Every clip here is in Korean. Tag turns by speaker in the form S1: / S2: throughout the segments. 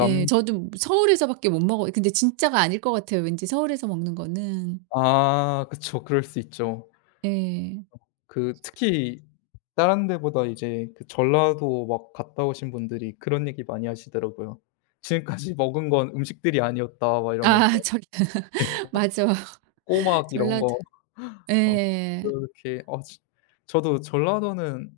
S1: 예. 저도 무 서울에서 밖에 못 먹어요. 근데 진짜가 아닐 것 같아요, 왠지 서울에서 먹는 거는.
S2: 아 그쵸. 그럴 수 있죠.
S1: 예.
S2: 그 특히 다른 데보다 이제 그 전라도 막 갔다 오신 분들이 그런 얘기 많이 하시더라고요. "지금까지 먹은 건 음식들이 아니었다." 막 이러면서.
S1: 아. 저기
S2: 네.
S1: 맞아요,
S2: 꼬막 이런
S1: 전라도.
S2: 거 어
S1: 예.
S2: 그렇게 어 즈 저도 전라도는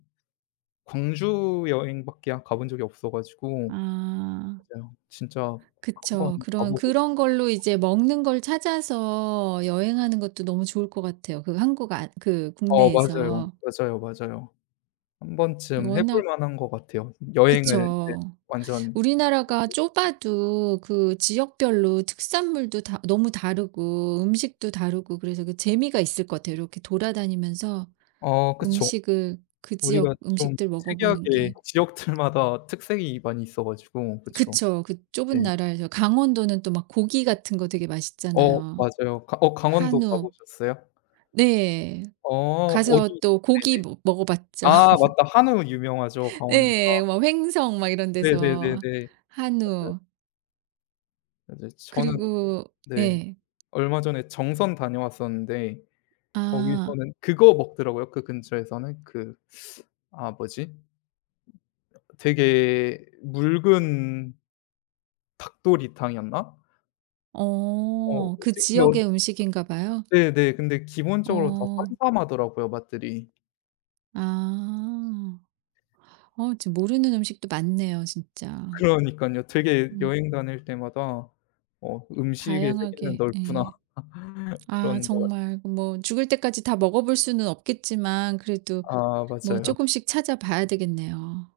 S2: 광주 여행밖에 가본 적이 없어 가지고
S1: 아.
S2: 맞아요. 진짜 한번
S1: 그쵸. 그런
S2: 가보고 싶어요.
S1: 그런 걸로 이제 먹는 걸 찾아서 여행하는 것도 너무 좋을 것 같아요, 그 한국 아 그
S2: 어 맞아요.
S1: 국내에서.
S2: 맞아요, 맞아요. 한번쯤 해볼
S1: 워낙
S2: 만한 것 같아요. 여행을 이제
S1: 그쵸.
S2: 완전
S1: 우리나라가 좁아도 그 지역별로 특산물도 다 너무 다르고 음식도 다르고 그래서 그 재미가 있을 것 같아요, 이렇게 돌아다니면서
S2: 어 그쵸.
S1: 음식을 그
S2: 우리가
S1: 지역
S2: 좀
S1: 음식들 먹어보는
S2: 특이하게
S1: 게.
S2: 지역들마다 특색이 많이 있어 가지고 그쵸.
S1: 그쵸. 그
S2: 네.
S1: 좁은 나라에서 강원도는 또 막 고기 같은 거 되게
S2: 어
S1: 맛있잖아요.
S2: 맞아요. 어 강원도 가
S1: 한우
S2: 보셨어요?
S1: 네.
S2: 어 어디?
S1: 가서 또 고기
S2: 네네.
S1: 모 먹어 봤죠.
S2: 아 맞다. 한우 유명하죠 강원도가.
S1: 예예. 뭐 횡성 막 이런 데서
S2: 네네네네. 맞아요.
S1: 한우.
S2: 맞아요. 저는
S1: 그리고
S2: 네.
S1: 예.
S2: 얼마 전에 정선 다녀왔었는데
S1: 아.
S2: 거기서는 그거 먹더라고요, 그 근처에서는. 그 아 뭐지? 되게 묽은 닭도리탕이었나? 어.
S1: 어. 그
S2: [unintelligible]
S1: 지역의 음식인가 봐요.
S2: 네네. 근데 기본적으로 다
S1: 어.
S2: 삼삼하더라고요 맛들이.
S1: 아. 어 진짜 모르는 음식도 많네요 진짜.
S2: 그러니깐요. 되게
S1: 음.
S2: 여행 다닐 때마다 어 '음식의 세계는
S1: 다양하게
S2: 넓구나.'
S1: 예. 아.
S2: 그런 것 같아요.
S1: 정말 뭐 죽을 때까지 다 먹어볼 수는 없겠지만 그래도
S2: 아
S1: 뭐
S2: 맞아요.
S1: 쪼끔씩 찾아 봐야 되겠네요.